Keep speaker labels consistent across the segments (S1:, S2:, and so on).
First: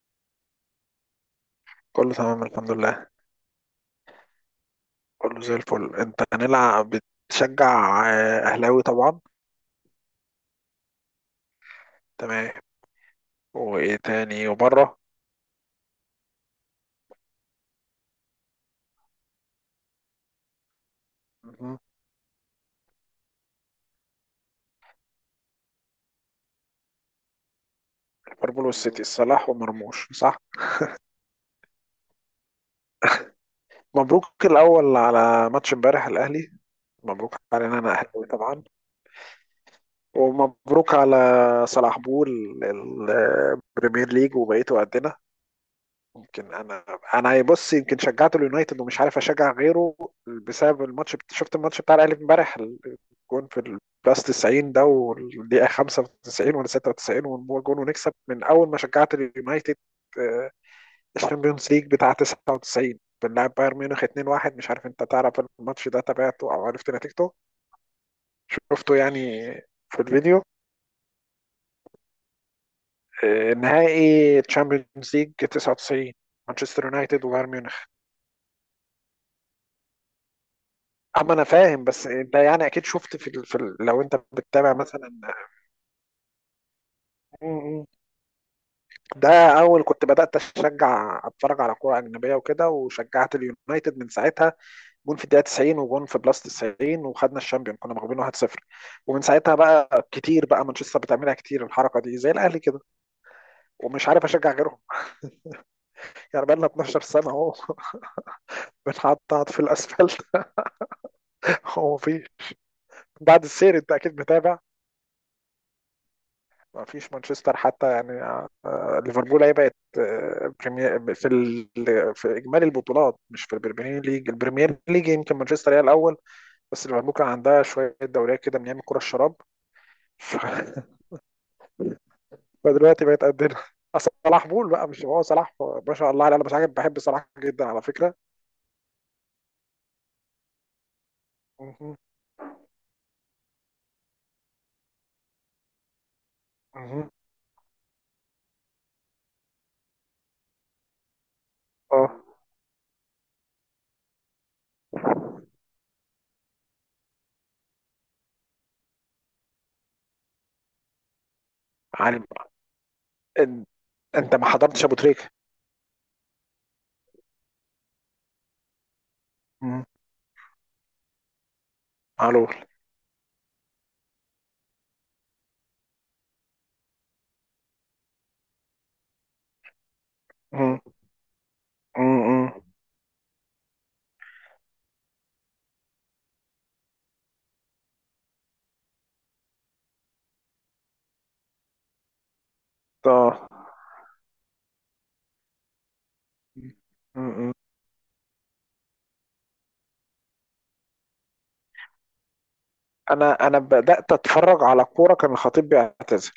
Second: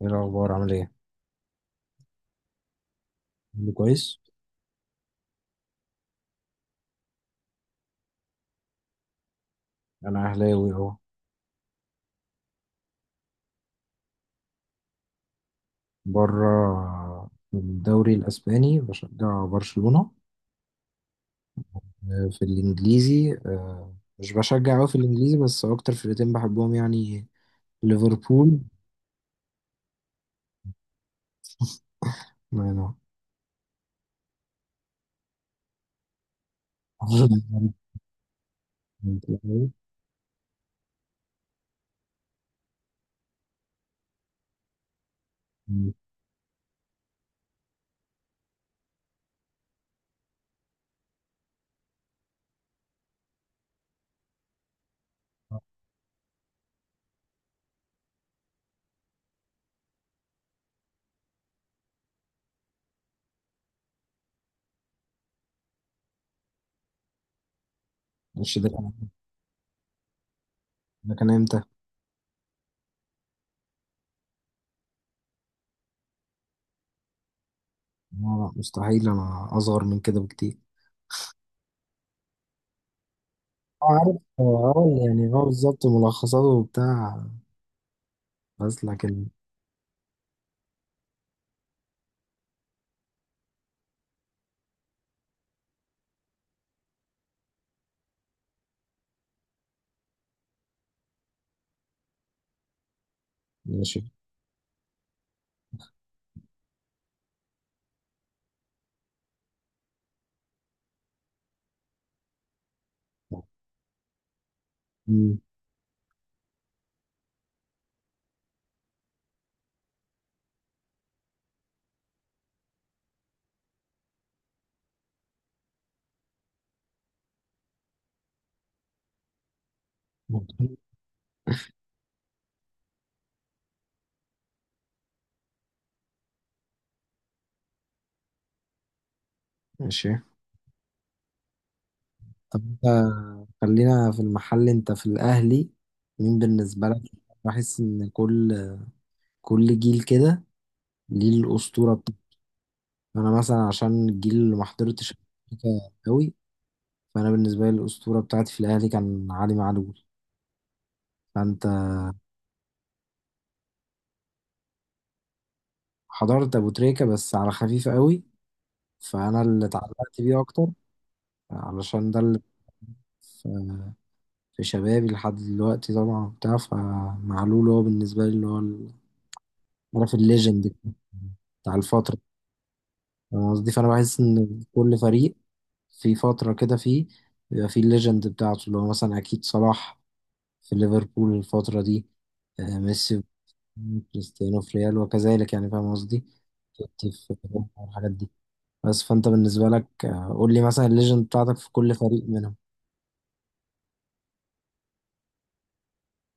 S1: ايه الاخبار؟ عامل ايه؟
S2: كله تمام الحمد لله.
S1: كله كويس.
S2: كله زي الفل. انت هنلعب؟ بتشجع اهلاوي طبعا.
S1: انا اهلاوي اهو.
S2: تمام. وايه تاني وبره؟
S1: بره في الدوري الاسباني بشجع برشلونة.
S2: مهم.
S1: في الانجليزي مش بشجع قوي في الانجليزي، بس اكتر فرقتين بحبهم يعني ليفربول.
S2: ليفربول والسيتي، صلاح ومرموش صح؟
S1: ما أنا-
S2: مبروك الاول على ماتش امبارح الاهلي. مبروك علينا، انا اهلاوي طبعا. ومبروك على صلاح بول ال- البريمير ليج وبقيته قدنا. يمكن انا بص، يمكن شجعت اليونايتد ومش عارف اشجع غيره بسبب الماتش. شفت الماتش بتاع الاهلي امبارح، الجون في البلاس 90 ده والدقيقه 95 ولا 96 ونجيب جون ونكسب. من اول ما شجعت اليونايتد، آه، الشامبيونز ليج بتاع 99، بنلعب بايرن ميونخ 2-1. مش عارف انت تعرف الماتش ده، تابعته او عرفت نتيجته؟
S1: مش ده كان.
S2: شفته يعني في الفيديو؟
S1: ده كان امتى؟
S2: نهائي تشامبيونز ليج 99، مانشستر يونايتد وبايرن ميونخ.
S1: لا لا، مستحيل، انا اصغر من كده بكتير.
S2: اما انا فاهم، بس انت يعني اكيد شفت
S1: اه
S2: لو انت
S1: عارف اه.
S2: بتتابع مثلا.
S1: يعني اه بالظبط، ملخصاته وبتاع.
S2: م- م.
S1: بس لكن
S2: ده اول كنت بدات اشجع اتفرج على كوره اجنبيه وكده، وشجعت اليونايتد من ساعتها. جون في الدقيقه 90، وجون في بلس 90، وخدنا الشامبيون، كنا مغلوبين 1-0. ومن ساعتها بقى كتير بقى، مانشستر بتعملها كتير الحركه دي زي الاهلي كده،
S1: ماشي.
S2: ومش عارف اشجع غيرهم. يعني بقى لنا 12 سنه اهو. بنحطط في الاسفلت. هو في بعد السير انت اكيد متابع،
S1: مم.
S2: ما فيش مانشستر حتى يعني. ليفربول هي بقت بريمير في اجمالي البطولات، مش في البريمير ليج. البريمير ليج يمكن مانشستر هي الاول، بس ليفربول كان عندها شويه دوريات كده من ايام الكره الشراب. ف- فدلوقتي بقت قدنا. أصل صلاح بول بقى، مش هو صلاح، ما شاء الله عليه. انا بس حاجه بحب صلاح جدا على فكره.
S1: ماشي.
S2: مهم.
S1: طب انت، خلينا في المحل، انت في الاهلي مين بالنسبه لك؟
S2: مهم.
S1: بحس ان كل جيل كده ليه الاسطوره
S2: اه،
S1: بتاعته. انا مثلا عشان الجيل اللي ما حضرتش أمريكا قوي، فانا بالنسبه لي الاسطوره بتاعتي في الاهلي كان علي معلول. فانت
S2: عالم. إن- انت ما حضرتش ابو تريكه.
S1: حضرت ابو تريكه بس على خفيف قوي، فانا اللي
S2: مهم.
S1: اتعلقت بيه اكتر علشان ده اللي
S2: معلول.
S1: في في شبابي لحد دلوقتي طبعا بتاع، فمعلول هو بالنسبه لي اللي هو عارف، الليجند
S2: مهم.
S1: بتاع الفتره.
S2: مهم.
S1: فاهم قصدي؟ فانا بحس ان كل فريق في فترة كده فيه، بيبقى فيه الليجند بتاعته اللي هو مثلا اكيد صلاح في ليفربول الفترة دي. ميسي،
S2: اه.
S1: كريستيانو في ريال، وكذلك يعني، فاهم قصدي، توتي في برشلونة والحاجات دي. بس فانت بالنسبة لك، قول لي مثلا الليجند بتاعتك في كل فريق منهم.
S2: انا بدات اتفرج على كوره كان الخطيب بيعتزل،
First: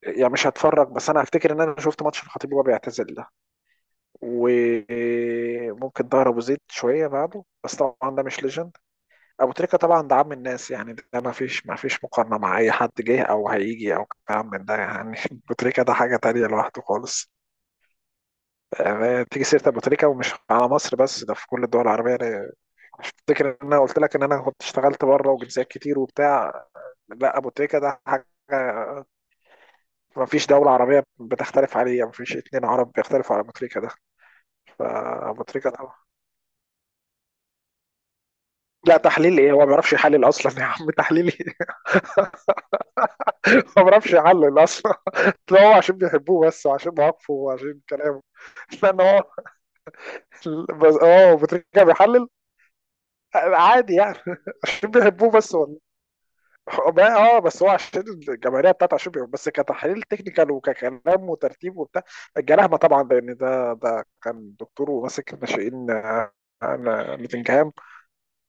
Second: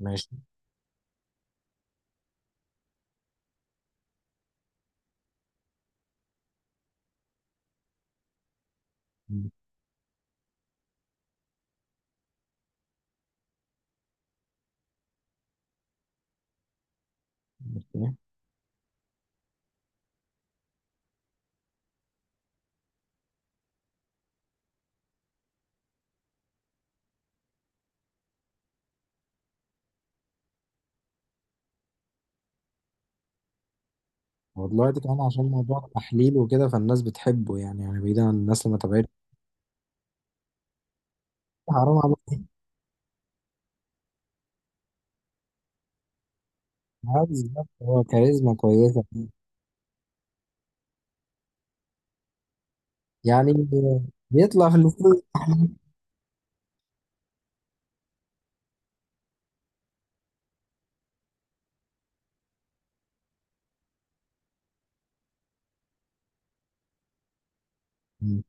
S1: ماشي.
S2: يعني مش هتفرج. بس انا هفتكر ان انا شفت ماتش الخطيب وهو بيعتزل ده، وممكن ظهر ابو زيد شويه بعده، بس طبعا ده مش ليجند. ابو تريكه طبعا ده عم الناس يعني، ده ما فيش مقارنه مع اي حد جه او هيجي او كلام من ده يعني. ابو تريكه ده حاجه تانية لوحده خالص.
S1: أوكي.
S2: يعني تيجي سيره ابو تريكه، ومش على مصر بس، ده في كل الدول العربيه. أنا افتكر ان انا قلت لك ان انا كنت اشتغلت بره وجنسيات كتير وبتاع. لا، ابو تريكه ده حاجه، ما فيش دولة عربية بتختلف عليه، ما فيش اتنين عرب بيختلفوا على أبو تريكة ده.
S1: هو دلوقتي كمان
S2: فأبو
S1: عشان
S2: تريكة ده،
S1: موضوع التحليل وكده، فالناس بتحبه يعني، يعني بعيدا عن الناس اللي ما
S2: لا
S1: تابعتش.
S2: تحليل ايه، هو ما بيعرفش يحلل اصلا يا عم، تحليل ايه.
S1: حرام عليك.
S2: هو ما بيعرفش يحلل اصلا. لا، هو عشان بيحبوه بس، وعشان مواقفه
S1: عادي،
S2: وعشان
S1: هو
S2: كلامه.
S1: كاريزما
S2: لان
S1: كويسة
S2: هو، بس اه أبو تريكة بيحلل
S1: يعني،
S2: عادي يعني.
S1: بيطلع في
S2: عشان
S1: الاستوديو
S2: بيحبوه بس
S1: أحلى.
S2: والله. ما- اه بس هو عشان الجماهيريه بتاعته، عشان بيحبوه بس، كتحليل تكنيكال وككلام وترتيب وبتاع الجلاهمه طبعا. لان ده كان دكتور وماسك الناشئين، نوتنجهام.
S1: مم.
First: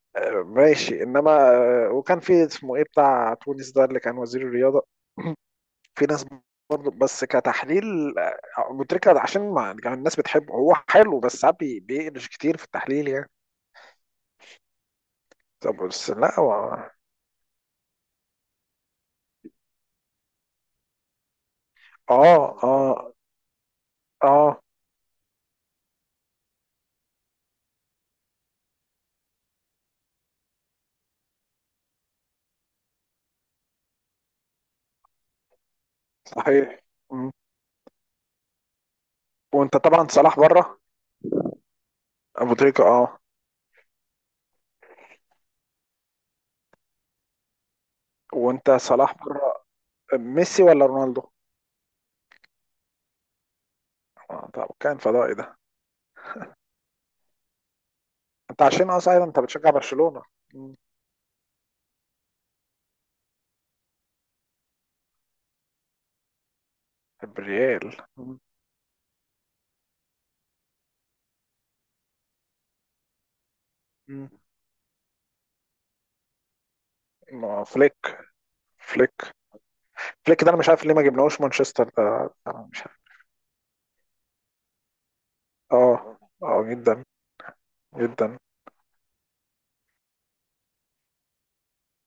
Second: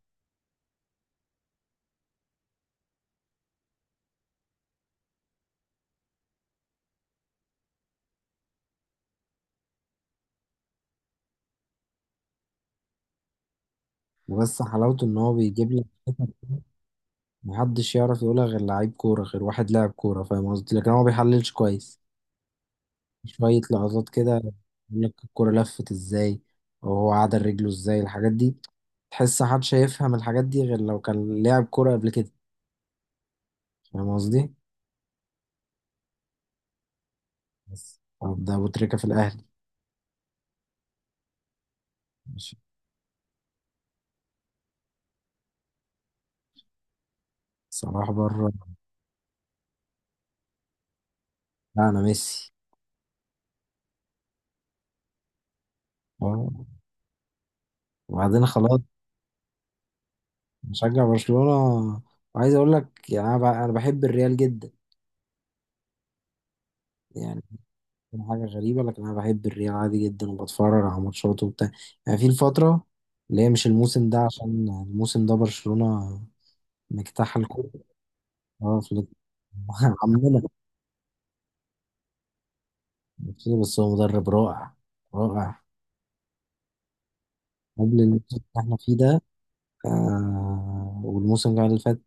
S2: ماشي، انما وكان في اسمه ايه بتاع تونس ده اللي كان وزير الرياضه. في ناس برضه، بس كتحليل، متركه، عشان ما يعني الناس بتحبه، هو حلو بس ساعات بيقلش كتير في التحليل يعني.
S1: بس حلاوته ان هو بيجيب
S2: طب
S1: لك
S2: بس لا هو.
S1: محدش يعرف يقولها، غير لعيب كوره، غير واحد لاعب كوره، فاهم قصدي؟ لكن هو ما بيحللش كويس.
S2: اه، اه،
S1: شويه لقطات كده يقول
S2: اه،
S1: لك الكوره لفت ازاي، وهو عدل رجله ازاي، الحاجات دي. تحس محدش هيفهم الحاجات دي غير لو كان لاعب كوره قبل كده. فاهم قصدي؟
S2: صحيح. مم.
S1: بس طب ده ابو تريكه في الاهلي.
S2: وانت طبعا صلاح بره. ابو
S1: ماشي،
S2: تريكه، اه.
S1: صلاح بره.
S2: وانت صلاح بره. ميسي ولا رونالدو؟
S1: لا، انا ميسي.
S2: آه، طب كان فضائي ده.
S1: آه. وبعدين
S2: انت
S1: خلاص.
S2: عشان اصلا انت بتشجع برشلونه. مم.
S1: مشجع برشلونة، وعايز اقول لك يعني، انا بحب الريال جدا يعني.
S2: الريال. مم.
S1: حاجة غريبة لكن انا بحب الريال عادي جدا، وبتفرج على ماتشاته وبتاع يعني، في الفترة اللي هي مش الموسم ده،
S2: مم.
S1: عشان الموسم ده برشلونة مجتاح
S2: ما
S1: الكورة.
S2: فليك.
S1: اه فليك.
S2: فليك.
S1: عمنا.
S2: فليك ده انا مش عارف ليه ما جبناهوش مانشستر ده، أنا مش عارف.
S1: بس هو مدرب رائع، رائع
S2: اه، اه جدا،
S1: قبل الموسم
S2: جدا.
S1: اللي احنا فيه ده. آه، والموسم اللي فات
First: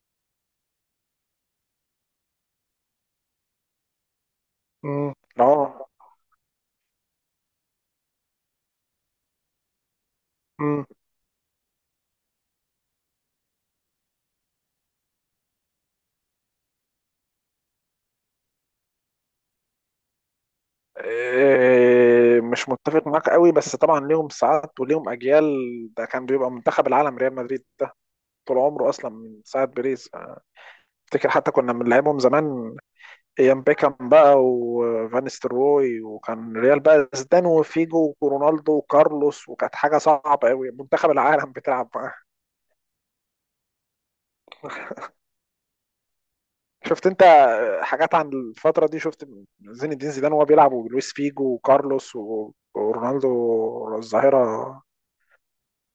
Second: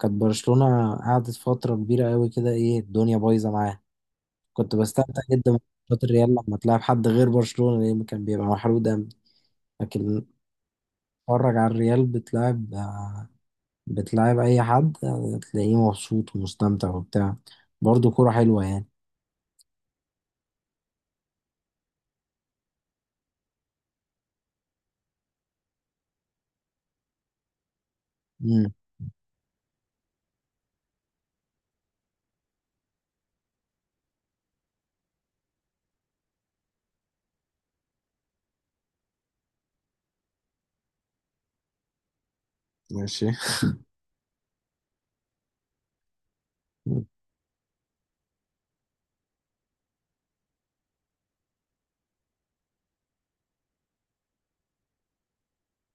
S1: كانت برشلونة قعدت فترة كبيرة قوي كده، ايه الدنيا بايظة معاها. كنت
S2: امم
S1: بستمتع جدا
S2: اه.
S1: بماتشات الريال لما تلعب حد غير برشلونة، لأن كان بيبقى محروق دم. لكن
S2: امم
S1: اتفرج على الريال بتلعب، بتلعب أي حد، تلاقيه مبسوط ومستمتع وبتاع. برضه كورة حلوة يعني.
S2: إيه، مش متفق معاك قوي، بس طبعا ليهم ساعات وليهم اجيال. ده كان بيبقى منتخب العالم ريال مدريد ده، طول
S1: مم.
S2: عمره اصلا من ساعه بيريز. أنا افتكر حتى كنا بنلعبهم زمان، ايام بيكام بقى وفان ستروي، وكان ريال بقى زيدان وفيجو ورونالدو وكارلوس، وكانت حاجه صعبه قوي، منتخب العالم بتلعب.
S1: ماشي.
S2: شفت انت حاجات عن الفترة دي؟ شفت زين الدين زيدان وهو بيلعب، ولويس فيجو، وكارلوس، ورونالدو الظاهرة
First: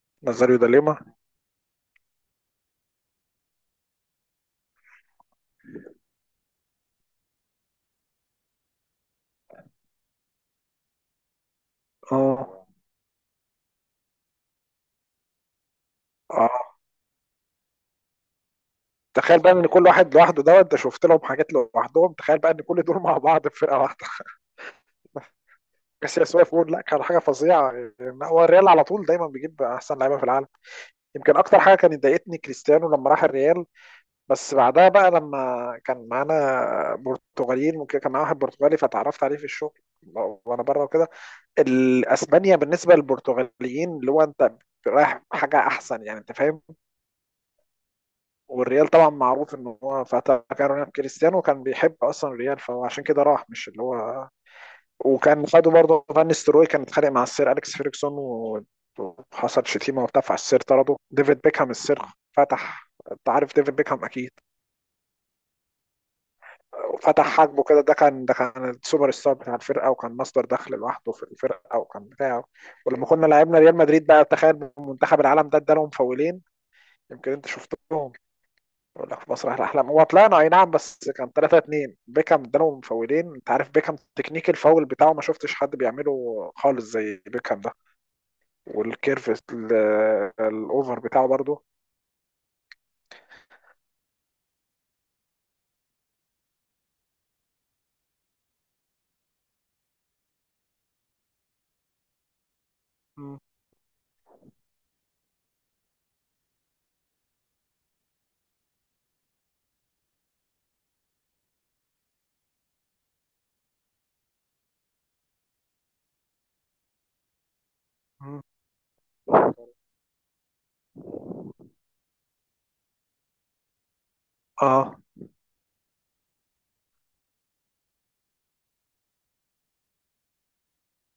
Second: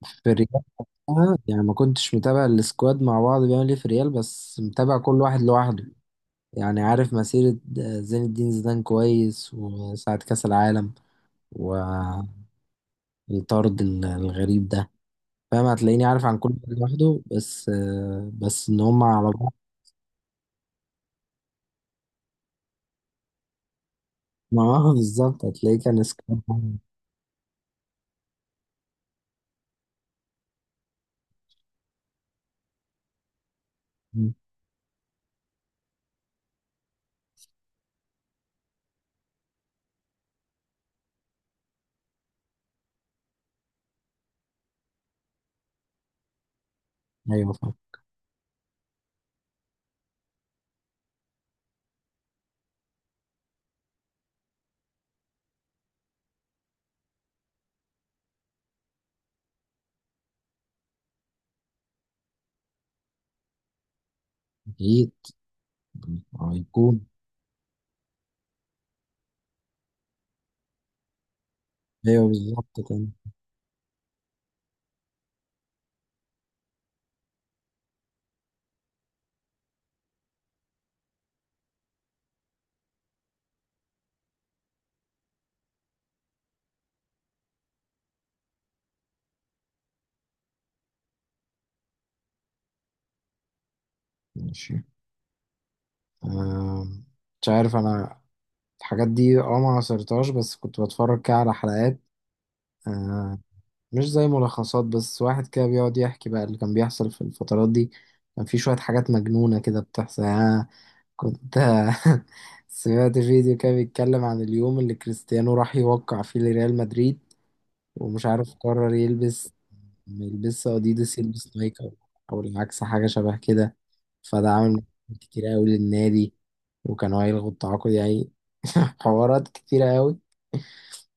S1: في الريال
S2: نازاريو دا ليما.
S1: وقتها، يعني ما كنتش متابع السكواد مع بعض بيعمل ايه في الريال، بس متابع كل واحد لوحده يعني. عارف مسيرة زين الدين زيدان كويس، وساعة كأس العالم
S2: اه،
S1: والطرد الغريب ده. فاهم، هتلاقيني عارف عن كل واحد
S2: اه.
S1: لوحده، بس بس ان هم على
S2: تخيل بقى
S1: بعض.
S2: ان كل واحد لوحده دوت، ده شفت لهم حاجات لوحدهم، تخيل بقى ان كل دول مع بعض في فرقة واحدة.
S1: ما هو بالظبط، هتلاقيه كان
S2: كاسياس
S1: سكواد
S2: واقف يقول
S1: واحد.
S2: لا، كان حاجة فظيعة. يعني هو الريال على طول دايما بيجيب احسن لعيبة في العالم. يمكن اكتر حاجة كانت ضايقتني كريستيانو لما راح الريال.
S1: مم.
S2: بس بعدها بقى لما كان معانا برتغاليين وكده، كان معانا واحد برتغالي فتعرفت عليه في الشغل وانا بره وكده. الاسبانيا بالنسبه للبرتغاليين اللي هو انت رايح حاجه احسن يعني، انت فاهم.
S1: ايوه فاهم.
S2: والريال طبعا معروف ان هو فتى، كان رونالدو كريستيانو كان بيحب اصلا الريال، فهو عشان كده راح، مش اللي هو. وكان خده برضه، فان ستروي كان اتخانق مع السير اليكس فيرجسون وحصل شتيمه وبتاع، فالسير طرده ديفيد بيكهام السير. فتح، انت عارف ديفيد بيكهام اكيد،
S1: اكيد. هيكون.
S2: وفتح حاجبه كده. ده كان السوبر ستار بتاع الفرقه، وكان مصدر دخل لوحده في الفرقه، وكان
S1: ايوه
S2: بتاعه.
S1: بالظبط
S2: ولما
S1: كان.
S2: كنا لعبنا ريال مدريد بقى، تخيل منتخب العالم ده ادالهم فاولين. يمكن انت شفتهم، يقول لك في مسرح الاحلام، هو طلعنا اي نعم بس كان 3 2، بيكام ادالهم فاولين. انت عارف بيكام تكنيك الفاول بتاعه ما شفتش حد بيعمله خالص زي بيكام ده، والكيرف الاوفر بتاعه برضه.
S1: ماشي. آه، مش عارف انا الحاجات دي اه ما عصرتهاش، بس كنت بتفرج كده على حلقات. آه،
S2: مم.
S1: مش زي ملخصات، بس واحد كده بيقعد يحكي بقى اللي كان بيحصل في الفترات دي. كان في شوية حاجات مجنونة كده بتحصل يعني. أنا كنت سمعت فيديو كده بيتكلم عن اليوم اللي كريستيانو راح يوقع فيه لريال مدريد، ومش
S2: مم.
S1: عارف قرر يلبس ما يلبسش أديداس، يلبس نايك أو أو العكس، حاجة شبه كده. فده عامل
S2: اه.
S1: مشاكل كتير أوي للنادي، وكانوا هيلغوا التعاقد يعني. حوارات كتيرة أوي.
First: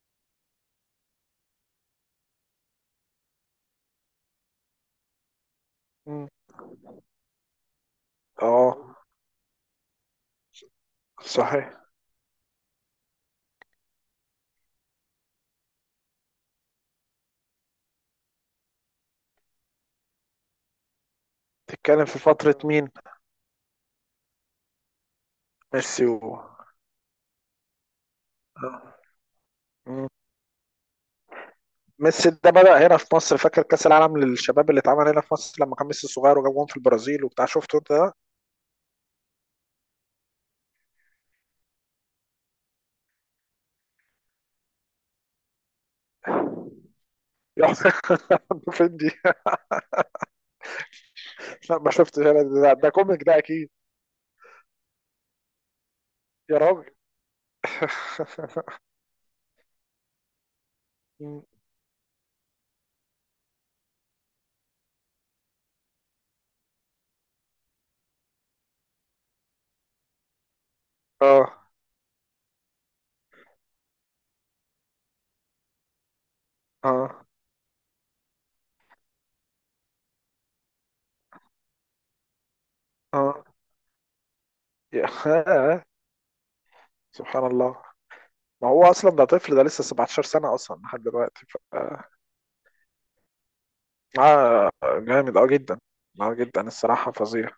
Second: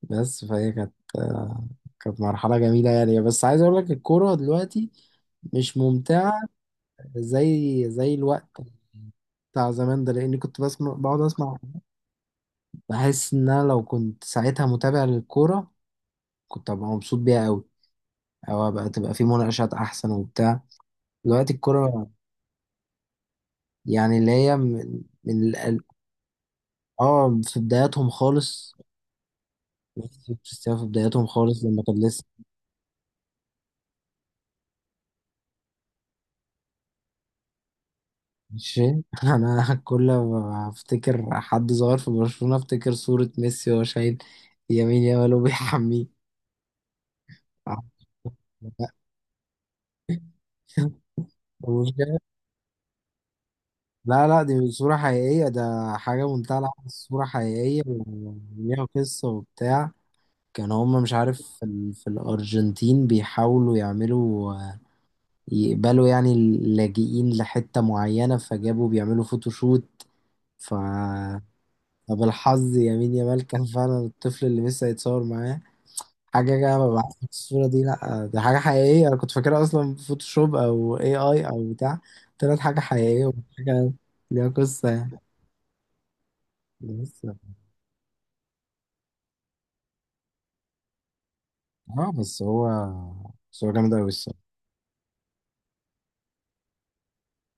S1: بس فهي كانت كانت مرحلة جميلة يعني. بس عايز أقول لك الكورة دلوقتي مش
S2: مم.
S1: ممتعة زي الوقت
S2: اه،
S1: بتاع زمان ده، لأني كنت بسمع، بقعد أسمع،
S2: صحيح.
S1: بحس إن أنا لو كنت ساعتها متابع للكورة كنت أبقى مبسوط بيها أوي، أو أبقى تبقى في مناقشات أحسن وبتاع. دلوقتي
S2: تتكلم
S1: الكورة
S2: في فترة مين؟
S1: يعني اللي هي من
S2: ميسي و...
S1: آه في بداياتهم خالص.
S2: آه. مم.
S1: ميسي وكريستيانو في بداياتهم خالص لما كان لسه
S2: ميسي ده بدأ هنا في مصر، فاكر كأس العالم للشباب اللي اتعمل هنا في مصر لما كان ميسي صغير وجاب جون في البرازيل وبتاع، شفته انت ده؟
S1: مش فاهم. انا كل ما افتكر حد صغير في برشلونة افتكر صورة ميسي وهو شايل يمين يامال وبيحميه.
S2: يا. فين دي؟ لا ما
S1: مش
S2: شفتش
S1: كده؟
S2: انا ده, كوميك ده اكيد.
S1: لا لا، دي صورة حقيقية ده، حاجة
S2: يا
S1: منتهى
S2: راجل.
S1: العبث، صورة حقيقية وليها قصة وبتاع. كان هما مش
S2: مم.
S1: عارف في الأرجنتين بيحاولوا يعملوا يقبلوا يعني اللاجئين لحتة معينة، فجابوا بيعملوا فوتوشوت ف
S2: اه،
S1: طب الحظ يا مين يا مال كان فعلا الطفل اللي لسه هيتصور معاه حاجة جاية. ببعت
S2: اه،
S1: الصورة دي، لأ دي حاجة حقيقية. أنا كنت فاكرها أصلا فوتوشوب أو اي اي أو بتاع، طلعت حاجة حقيقية
S2: اه.
S1: وحاجة ليها قصة
S2: يا.
S1: يعني.
S2: آه.
S1: بس
S2: سبحان الله، ما هو اصلا ده طفل، ده لسه 17 سنة اصلا لحد دلوقتي ف... آه.
S1: اه بس هو جامد أوي الصراحة.
S2: آه، جامد اه جدا، اه جدا الصراحة، فظيع.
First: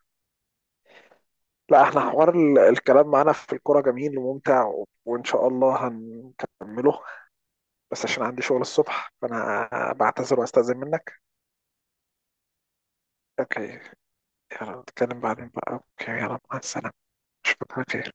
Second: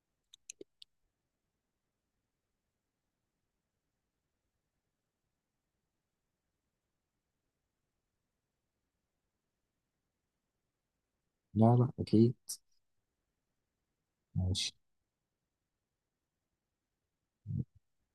S2: لا احنا حوار الكلام معانا في الكوره جميل وممتع وان شاء الله هنكمله، بس عشان عندي شغل الصبح فانا بعتذر واستأذن منك.
S1: لا لا، أكيد.
S2: اوكي.
S1: ماشي
S2: يلا نتكلم بعدين بقى. اوكي. يلا مع السلامة. اشوفك على خير.